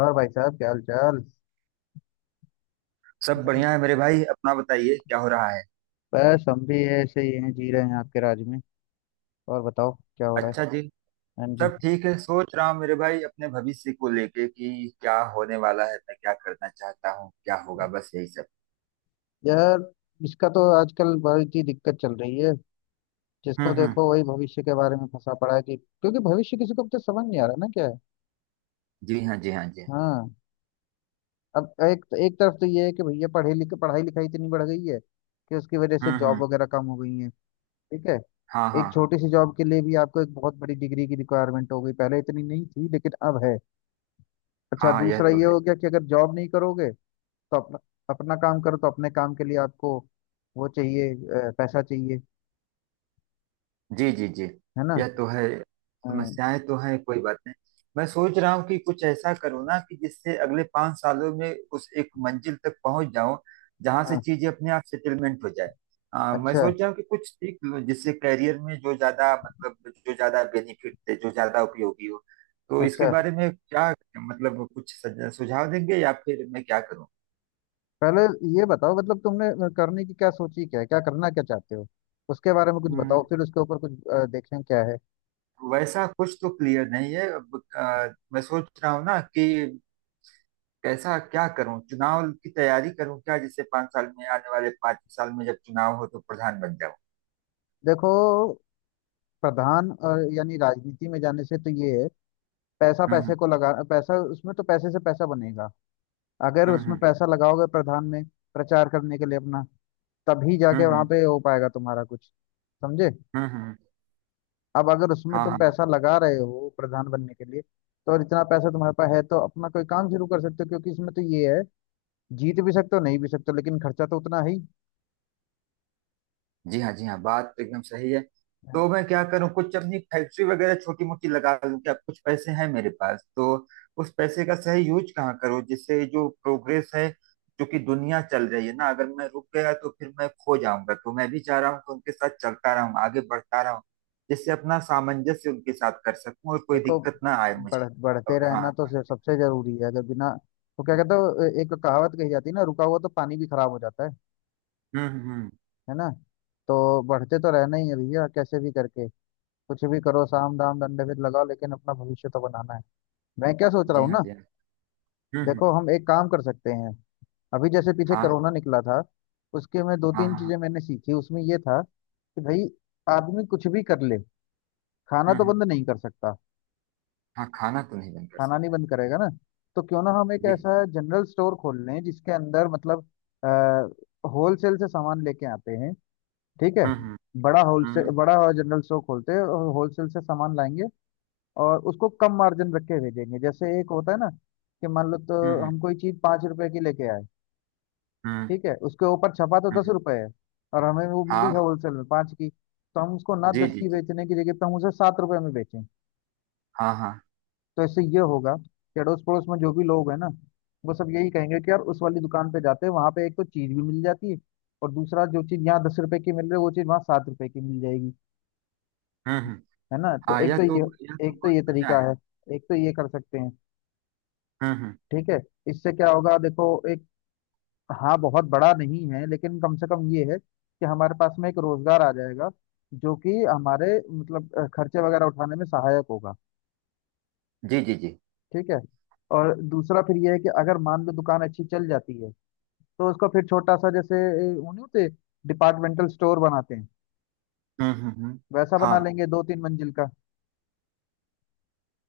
और भाई साहब क्या हाल चाल। सब बढ़िया है मेरे भाई, अपना बताइए क्या हो रहा है। बस हम भी ऐसे ही हैं जी रहे हैं आपके राज में। और बताओ क्या हो रहा है। अच्छा जी। हाँ जी। सब ठीक है, सोच रहा हूँ मेरे भाई अपने भविष्य को लेके कि क्या होने वाला है, मैं क्या करना चाहता हूँ, क्या होगा, बस यही सब। यार इसका तो आजकल बहुत ही दिक्कत चल रही है। जिसको हम्म। देखो वही भविष्य के बारे में फंसा पड़ा है कि क्योंकि भविष्य किसी को तो समझ नहीं आ रहा ना क्या है। जी हाँ जी हाँ जी हाँ। हाँ। अब एक एक तरफ तो ये है कि भैया पढ़े लिखे पढ़ाई लिखाई इतनी बढ़ गई है कि उसकी वजह से जॉब हम्म। वगैरह कम हो गई है। ठीक है। हाँ हाँ। एक छोटी सी जॉब के लिए भी आपको एक बहुत बड़ी डिग्री की रिक्वायरमेंट हो गई पहले इतनी नहीं थी लेकिन अब है। अच्छा हाँ हाँ, यह दूसरा तो ये है। हो गया कि अगर जॉब नहीं करोगे तो अपना अपना काम करो तो अपने काम के लिए आपको वो चाहिए पैसा चाहिए। जी जी जी। है ना। यह तो है। हाँ समस्याएं तो हैं, कोई बात नहीं। मैं सोच रहा हूँ कि कुछ ऐसा करूँ ना कि जिससे अगले 5 सालों में उस एक मंजिल तक पहुंच जाऊं जहां से हाँ। चीजें अपने आप सेटलमेंट हो जाए। मैं अच्छा सोच रहा हूँ कि कुछ सीख लूं जिससे करियर में जो ज्यादा मतलब जो ज्यादा बेनिफिट दे, जो ज्यादा उपयोगी हो। तो इसके अच्छा बारे में क्या, मतलब कुछ सुझाव देंगे या फिर मैं क्या करूँ। पहले ये बताओ मतलब तुमने करने की क्या सोची क्या है क्या करना क्या चाहते हो। उसके बारे में कुछ हम्म। बताओ फिर उसके ऊपर कुछ देखें क्या है। वैसा कुछ तो क्लियर नहीं है अब, मैं सोच रहा हूँ ना कि कैसा क्या करूं, चुनाव की तैयारी करूं क्या जिससे पांच साल में आने वाले 5 साल में जब चुनाव हो तो प्रधान बन जाऊं। देखो प्रधान यानी राजनीति में जाने से तो ये है। पैसा हम्म पैसे को लगा पैसा उसमें तो पैसे से पैसा बनेगा। अगर हम्म उसमें हम्म पैसा लगाओगे प्रधान में प्रचार करने के लिए अपना तभी जाके हम्म वहां हम्म पे हो पाएगा तुम्हारा कुछ। समझे। हम्म। अब अगर उसमें हाँ तुम हाँ, पैसा लगा रहे हो प्रधान बनने के लिए तो और इतना पैसा तुम्हारे पास है तो अपना कोई काम शुरू कर सकते हो क्योंकि इसमें तो ये है। जीत भी सकते हो नहीं भी सकते हो लेकिन खर्चा तो उतना ही जी हाँ, जी हाँ, बात तो एकदम सही है। है। तो मैं क्या करूँ, कुछ अपनी फैक्ट्री वगैरह छोटी मोटी लगा लूँ क्या? कुछ पैसे हैं मेरे पास तो उस पैसे का सही यूज कहाँ करूँ जिससे जो प्रोग्रेस है जो कि दुनिया चल रही है ना, अगर मैं रुक गया तो फिर मैं खो जाऊंगा, तो मैं भी चाह रहा हूँ कि उनके साथ चलता रहूँ, आगे बढ़ता रहूँ, जिससे अपना सामंजस्य उनके साथ कर सकूँ और कोई देखो दिक्कत ना आए मुझे। बढ़ते और रहना हाँ। तो सबसे जरूरी है अगर बिना वो क्या कहते हो एक कहावत कही जाती है ना रुका हुआ तो पानी भी खराब हो जाता है। हम्म। है ना। तो बढ़ते तो रहना ही है भैया कैसे भी करके। कुछ भी करो साम दाम दंडभेद लगाओ लेकिन अपना भविष्य तो बनाना है। मैं क्या सोच रहा जी हूँ हाँ, ना। जी हाँ। हम्म। देखो हम एक काम कर सकते हैं। अभी जैसे पीछे हाँ कोरोना निकला था उसके में दो हाँ तीन हाँ हाँ। चीजें मैंने सीखी उसमें ये था कि भाई आदमी कुछ भी कर ले खाना तो हम्म। बंद नहीं कर सकता। हाँ, खाना तो नहीं बंद कर खाना नहीं सकता। बंद करेगा ना। तो क्यों ना हम एक जी जी। ऐसा जनरल स्टोर खोल लें जिसके अंदर मतलब होलसेल से सामान लेके आते हैं। ठीक है। हम्म। बड़ा होलसेल हम्म। बड़ा जनरल स्टोर खोलते हैं और होलसेल से सामान लाएंगे और उसको कम मार्जिन रख के भेजेंगे जैसे एक होता है ना कि मान लो हम्म तो हम्म हम कोई चीज 5 रुपए की लेके आए। हम्म। ठीक है। उसके ऊपर छपा तो दस हम्म। रुपए है और हमें वो मिली है हाँ, होलसेल में पाँच की तो हम उसको ना जी दस जी की जी। बेचने की जगह पे हम उसे 7 रुपए में बेचें। हाँ हाँ। तो इससे ये होगा कि अड़ोस पड़ोस में जो भी लोग हैं ना वो सब यही कहेंगे कि यार उस वाली दुकान पे जाते हैं वहां पे एक तो चीज भी मिल जाती है और दूसरा जो चीज यहाँ दस रुपए की मिल रही है वो चीज वहाँ सात रुपए की मिल जाएगी। हम्म। है ना तो हाँ, एक तो ये यह तो एक तो बहुत ये बढ़िया तरीका है। है। एक तो ये कर सकते हैं। हम्म। ठीक है। इससे क्या होगा देखो एक। हाँ बहुत बड़ा नहीं है लेकिन कम से कम ये है कि हमारे पास में एक रोजगार आ जाएगा जो कि हमारे मतलब खर्चे वगैरह उठाने में सहायक होगा। जी जी जी। ठीक है। और दूसरा फिर ये है कि अगर मान लो दुकान अच्छी चल जाती है तो उसको फिर छोटा सा जैसे वो नहीं होते डिपार्टमेंटल स्टोर बनाते हैं हम्म। वैसा बना हाँ लेंगे दो तीन मंजिल का।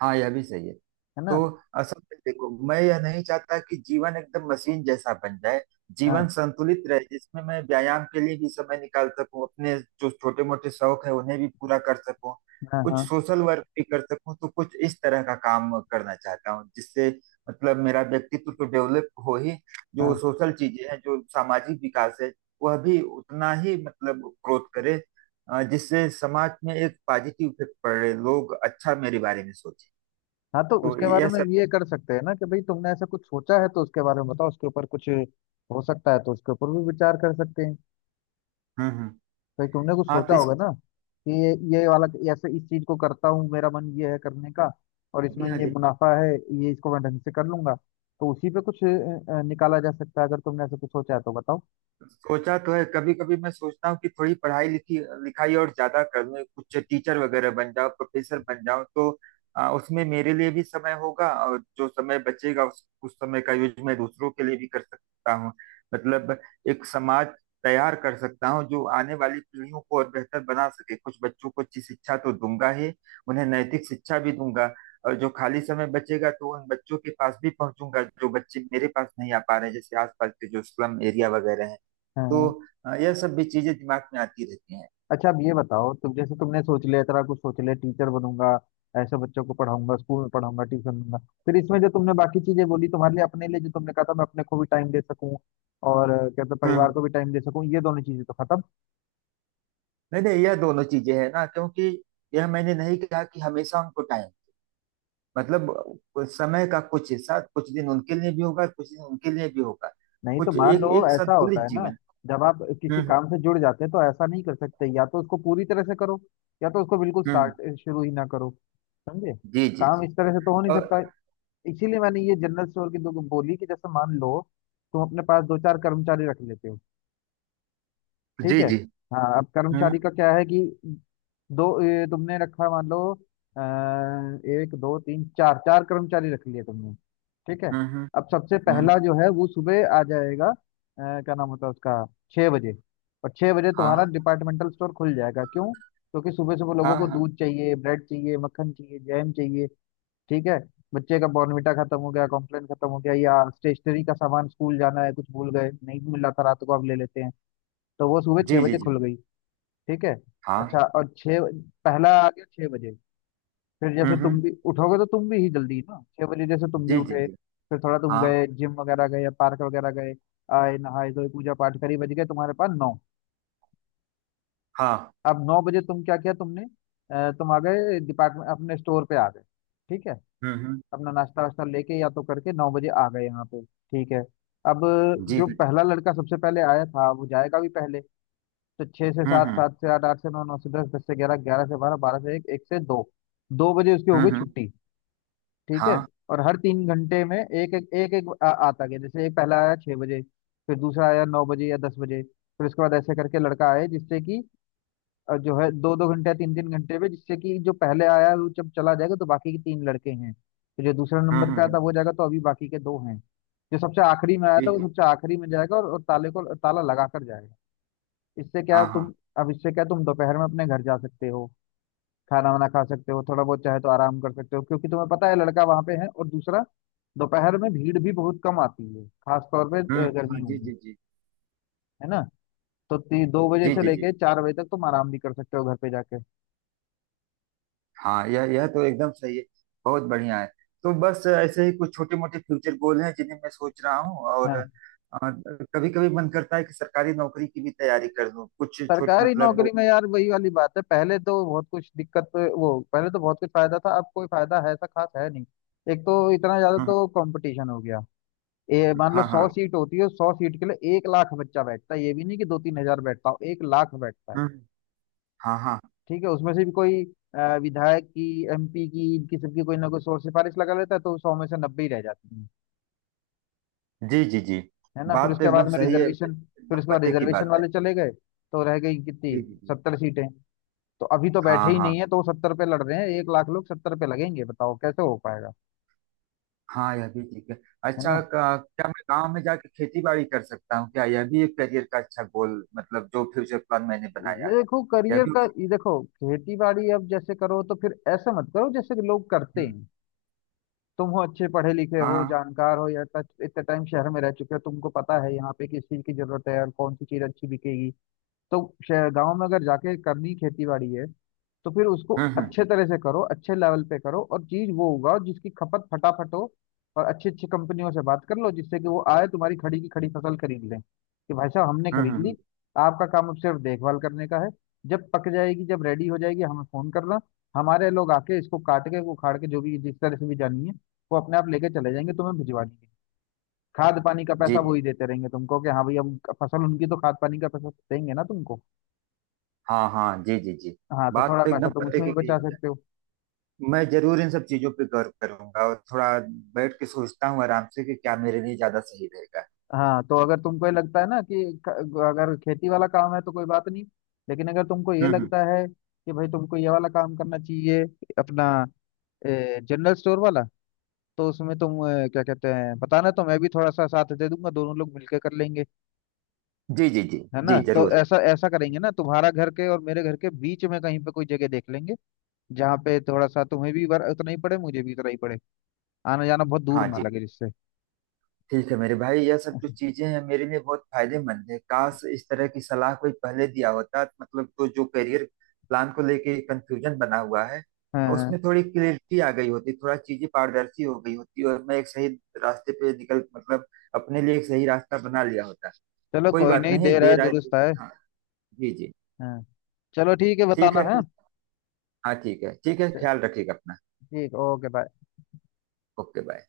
हाँ, यह भी सही है। है ना। तो असल में देखो, मैं यह नहीं चाहता कि जीवन एकदम मशीन जैसा बन जाए। हाँ जीवन संतुलित रहे जिसमें मैं व्यायाम के लिए भी समय निकाल सकूं, अपने जो छोटे मोटे शौक है उन्हें भी पूरा कर सकूं, हाँ कुछ हाँ सोशल वर्क भी कर सकूं, तो कुछ इस तरह का काम करना चाहता हूं जिससे मतलब मेरा व्यक्तित्व तो डेवलप हो ही, जो हाँ सोशल चीजें हैं जो सामाजिक विकास है वह भी उतना ही मतलब ग्रोथ करे, जिससे समाज में एक पॉजिटिव इफेक्ट पड़े, लोग अच्छा मेरे बारे में सोचे। हाँ। तो तो उसके बारे यह। में ये कर सकते हैं ना कि भाई तुमने ऐसा कुछ सोचा है तो उसके बारे में बताओ उसके ऊपर कुछ हो सकता है तो उसके ऊपर भी विचार कर सकते हैं। हम्म। फिर तुमने कुछ हाँ सोचा तो इस। होगा ना कि ये वाला ऐसे इस चीज को करता हूँ मेरा मन ये है करने का और जी इसमें हाँ ये जी। मुनाफा है। ये इसको मैं ढंग से कर लूंगा। तो उसी पे कुछ निकाला जा सकता है अगर तुमने ऐसा कुछ सोचा है तो बताओ। सोचा तो है, कभी कभी मैं सोचता हूँ कि थोड़ी पढ़ाई लिखी लिखाई और ज्यादा कर लूँ, कुछ टीचर वगैरह बन जाओ, प्रोफेसर बन जाओ, तो उसमें मेरे लिए भी समय होगा और जो समय बचेगा उस समय का यूज मैं दूसरों के लिए भी कर सकता हूँ। मतलब एक समाज तैयार कर सकता हूँ जो आने वाली पीढ़ियों को और बेहतर बना सके, कुछ बच्चों को अच्छी शिक्षा तो दूंगा ही, उन्हें नैतिक शिक्षा भी दूंगा, और जो खाली समय बचेगा तो उन बच्चों के पास भी पहुंचूंगा जो बच्चे मेरे पास नहीं आ पा रहे हैं, जैसे आसपास के जो स्लम एरिया वगैरह हैं। हाँ तो हाँ। यह सब भी चीजें दिमाग में आती रहती हैं। अच्छा अब ये बताओ तुम जैसे तुमने सोच लिया इतना कुछ सोच लिया टीचर बनूंगा ऐसे बच्चों को पढ़ाऊंगा स्कूल में पढ़ाऊंगा ट्यूशन दूंगा। फिर इसमें जो तुमने बाकी चीजें बोली तुम्हारे लिए अपने लिए जो तुमने कहा था मैं अपने को भी टाइम दे सकूं और कहते हैं, परिवार हम्म। को भी टाइम दे सकूं ये दोनों चीजें तो खत्म। नहीं नहीं, यह दोनों चीजें हैं ना क्योंकि यह मैंने नहीं कहा कि हमेशा उनको टाइम, मतलब कुछ समय का कुछ हिस्सा, कुछ दिन उनके लिए भी होगा, कुछ दिन उनके लिए भी होगा, नहीं तो कुछ मान लो एक एक ऐसा होता संतुलित है ना जीवन। जब आप हम्म किसी काम हम्म से जुड़ जाते हैं तो ऐसा नहीं कर सकते या तो उसको पूरी तरह से करो या तो उसको बिल्कुल हम्म। स्टार्ट शुरू ही ना करो। समझे। जी जी काम जी। इस तरह से तो हो नहीं और। सकता। इसीलिए मैंने ये जनरल स्टोर की दो बोली कि जैसे मान लो तुम अपने पास दो चार कर्मचारी रख लेते हो। ठीक जी है। जी। हाँ अब हम्म कर्मचारी का क्या है कि दो तुमने रखा मान लो आ, एक दो तीन चार चार कर्मचारी रख लिए तुमने। ठीक है। हम्म हम्म अब सबसे हम्म। पहला जो है वो सुबह आ जाएगा क्या नाम होता है उसका छः बजे और छः बजे तुम्हारा हाँ डिपार्टमेंटल स्टोर खुल जाएगा क्यों क्योंकि सुबह सुबह लोगों हाँ। को हाँ। दूध चाहिए ब्रेड चाहिए मक्खन चाहिए जैम चाहिए। ठीक है। बच्चे का बॉर्नविटा खत्म हो गया कॉम्प्लेन खत्म हो गया या स्टेशनरी का सामान स्कूल जाना है कुछ भूल गए नहीं मिल रहा था रात को अब ले लेते हैं। तो वो सुबह छह जी जी बजे जी। खुल गई। ठीक है। हाँ। अच्छा और छः पहला आ गया छह बजे फिर जैसे हम्म। तुम भी उठोगे तो तुम भी ही जल्दी ना छह बजे जैसे तुम भी जी जी उठे जी। फिर थोड़ा तुम हाँ गए जिम वगैरह गए या पार्क वगैरह गए आए नहाए धोए पूजा पाठ करी बज गए तुम्हारे पास नौ। हाँ। अब नौ बजे तुम क्या किया तुमने तुम आ गए डिपार्टमेंट अपने स्टोर पे आ गए। ठीक है। हम्म। अपना नाश्ता वास्ता लेके या तो करके नौ बजे आ गए यहाँ पे ठीक है। अब जी जो हाँ जी। पहला लड़का सबसे पहले आया था वो जाएगा भी पहले। तो छह से हम्म सात हम्म सात से आठ आठ से नौ नौ से दस दस से ग्यारह ग्यारह से बारह बारह से एक एक से दो दो बजे उसकी हो हम्म गई हम्म। छुट्टी। ठीक है। हाँ। और हर 3 घंटे में एक एक आता गया जैसे एक पहला आया छह बजे। फिर दूसरा आया नौ बजे या दस बजे फिर उसके बाद ऐसे करके लड़का आए जिससे कि जो है दो दो घंटे या तीन तीन घंटे में जिससे कि जो पहले आया वो जब चला जाएगा तो बाकी के तीन लड़के हैं तो जो दूसरा हम्म नंबर पे हम्म आया था हम्म। वो जाएगा तो अभी बाकी के दो हैं। जो सबसे आखिरी में आया जी था जी। वो सबसे आखिरी में जाएगा और ताले को ताला लगा कर जाएगा। इससे क्या हाँ हाँ। तुम। अब इससे क्या तुम दोपहर में अपने घर जा सकते हो खाना वाना खा सकते हो थोड़ा बहुत चाहे तो आराम कर सकते हो क्योंकि तुम्हें पता है लड़का वहां पे है और दूसरा दोपहर में भीड़ भी बहुत कम आती है खास तौर पे हम्म। हाँ, गर्मियों जी में। जी जी। है ना। तो दो बजे जी से जी जी, लेके चार बजे तक तुम आराम भी कर सकते हो घर पे जाके। हाँ, यह तो एकदम सही है, बहुत बढ़िया है। तो बस ऐसे ही कुछ छोटे मोटे फ्यूचर गोल हैं जिन्हें मैं सोच रहा हूँ, और हाँ। कभी कभी मन करता है कि सरकारी नौकरी की भी तैयारी कर लूँ, कुछ छोट सरकारी मतलब वो। नौकरी में यार वही वाली बात है पहले तो बहुत कुछ दिक्कत वो पहले तो बहुत कुछ फायदा था अब कोई फायदा है ऐसा खास है नहीं। एक तो इतना ज्यादा हम्म तो कंपटीशन हो गया ये हम्म। मान लो हाँ सौ हाँ। सीट होती है सौ सीट के लिए 1 लाख बच्चा बैठता है ये भी नहीं कि दो तीन हजार बैठता हो एक लाख बैठता है। हम्म। हाँ हाँ। ठीक है। उसमें से भी कोई विधायक की एमपी की इनकी सबकी कोई ना कोई शोर सिफारिश लगा लेता है तो सौ में से 90 ही रह जाती है। जी जी जी। है ना फिर बात तो उसके एकदम बाद में सही है, रिजर्वेशन फिर एकदम उसके बाद पते की रिजर्वेशन बात है। वाले चले गए। तो रह गई कितनी जी जी जी। 70 सीटें। तो अभी तो हाँ बैठे ही हाँ। नहीं है तो सत्तर पे लड़ रहे हैं एक लाख लोग सत्तर पे लगेंगे बताओ कैसे हो पाएगा। हाँ, यह भी ठीक है। है अच्छा, ना। क्या मैं गांव में जाके खेती बाड़ी कर सकता हूँ, क्या यह भी एक करियर का अच्छा गोल, मतलब जो फ्यूचर प्लान मैंने बनाया है। देखो यह करियर भी। का ये देखो खेती बाड़ी अब जैसे करो तो फिर ऐसा मत करो जैसे कि लोग करते हम्म। हैं। तुम हो अच्छे पढ़े लिखे हाँ हो हाँ। जानकार हो या टच इतने टाइम शहर में रह चुके हो तुमको पता है यहाँ पे किस चीज की जरूरत है और कौन सी चीज अच्छी बिकेगी। तो शहर गांव में अगर जाके करनी खेती बाड़ी है तो फिर उसको हम्म। अच्छे तरह से करो अच्छे लेवल पे करो और चीज वो उगाओ जिसकी खपत फटाफट हो और अच्छी अच्छी कंपनियों से बात कर लो जिससे कि वो आए तुम्हारी खड़ी की खड़ी फसल खरीद लें कि भाई साहब हमने खरीद ली। हम्म। आपका काम अब सिर्फ देखभाल करने का है। जब पक जाएगी जब रेडी हो जाएगी हमें फोन करना हमारे लोग आके इसको काट के उखाड़ के जो भी जिस तरह से भी जानी है वो अपने आप लेके चले जाएंगे तुम्हें भिजवा देंगे। खाद पानी का जी पैसा वो जी। ही देते रहेंगे तुमको कि हाँ भैया अब फसल उनकी तो खाद पानी का पैसा देंगे ना तुमको। हाँ हाँ, जी जी जी। हाँ तो बात थोड़ा तो एकदम पैसा तुम पते उसमें की भी कही बचा भैया। सकते हो। मैं जरूर इन सब चीजों पे गौर करूंगा और थोड़ा बैठ के सोचता हूँ आराम से कि क्या मेरे लिए ज्यादा सही रहेगा। हाँ तो अगर तुमको ये लगता है ना कि अगर खेती वाला काम है तो कोई बात नहीं लेकिन अगर तुमको ये हम्म। लगता है कि भाई तुमको ये वाला काम करना चाहिए अपना जनरल स्टोर वाला तो उसमें तुम क्या कहते हैं बताना तो मैं भी थोड़ा सा साथ दे दूंगा दोनों लोग मिलकर कर लेंगे। जी जी जी। है ना जी तो जरूर। ऐसा ऐसा करेंगे ना तुम्हारा घर के और मेरे घर के बीच में कहीं पे कोई जगह देख लेंगे जहाँ पे थोड़ा सा तुम्हें भी उतना ही पड़े मुझे भी उतना ही पड़े आना जाना बहुत हाँ दूर ना जी। लगे जिससे। ठीक है मेरे भाई, यह सब जो चीजें हैं मेरे लिए बहुत फायदेमंद है, काश इस तरह की सलाह कोई पहले दिया होता, मतलब तो जो करियर प्लान को लेके कंफ्यूजन बना हुआ है हाँ हाँ। उसमें थोड़ी क्लियरिटी आ गई होती, थोड़ा चीजें पारदर्शी हो गई होती, और मैं एक सही रास्ते पे निकल, मतलब अपने लिए एक सही रास्ता बना लिया होता। चलो कोई कोई बात नहीं नहीं, देर है देर आए तो-। दुरुस्त है। हाँ। जी जी। हाँ। चलो ठीक है ठीक बताना है, है। ठीक-। हाँ ठीक है, ठीक है, च- ख्याल रखिएगा अपना। ठीक ओके बाय। Okay bye.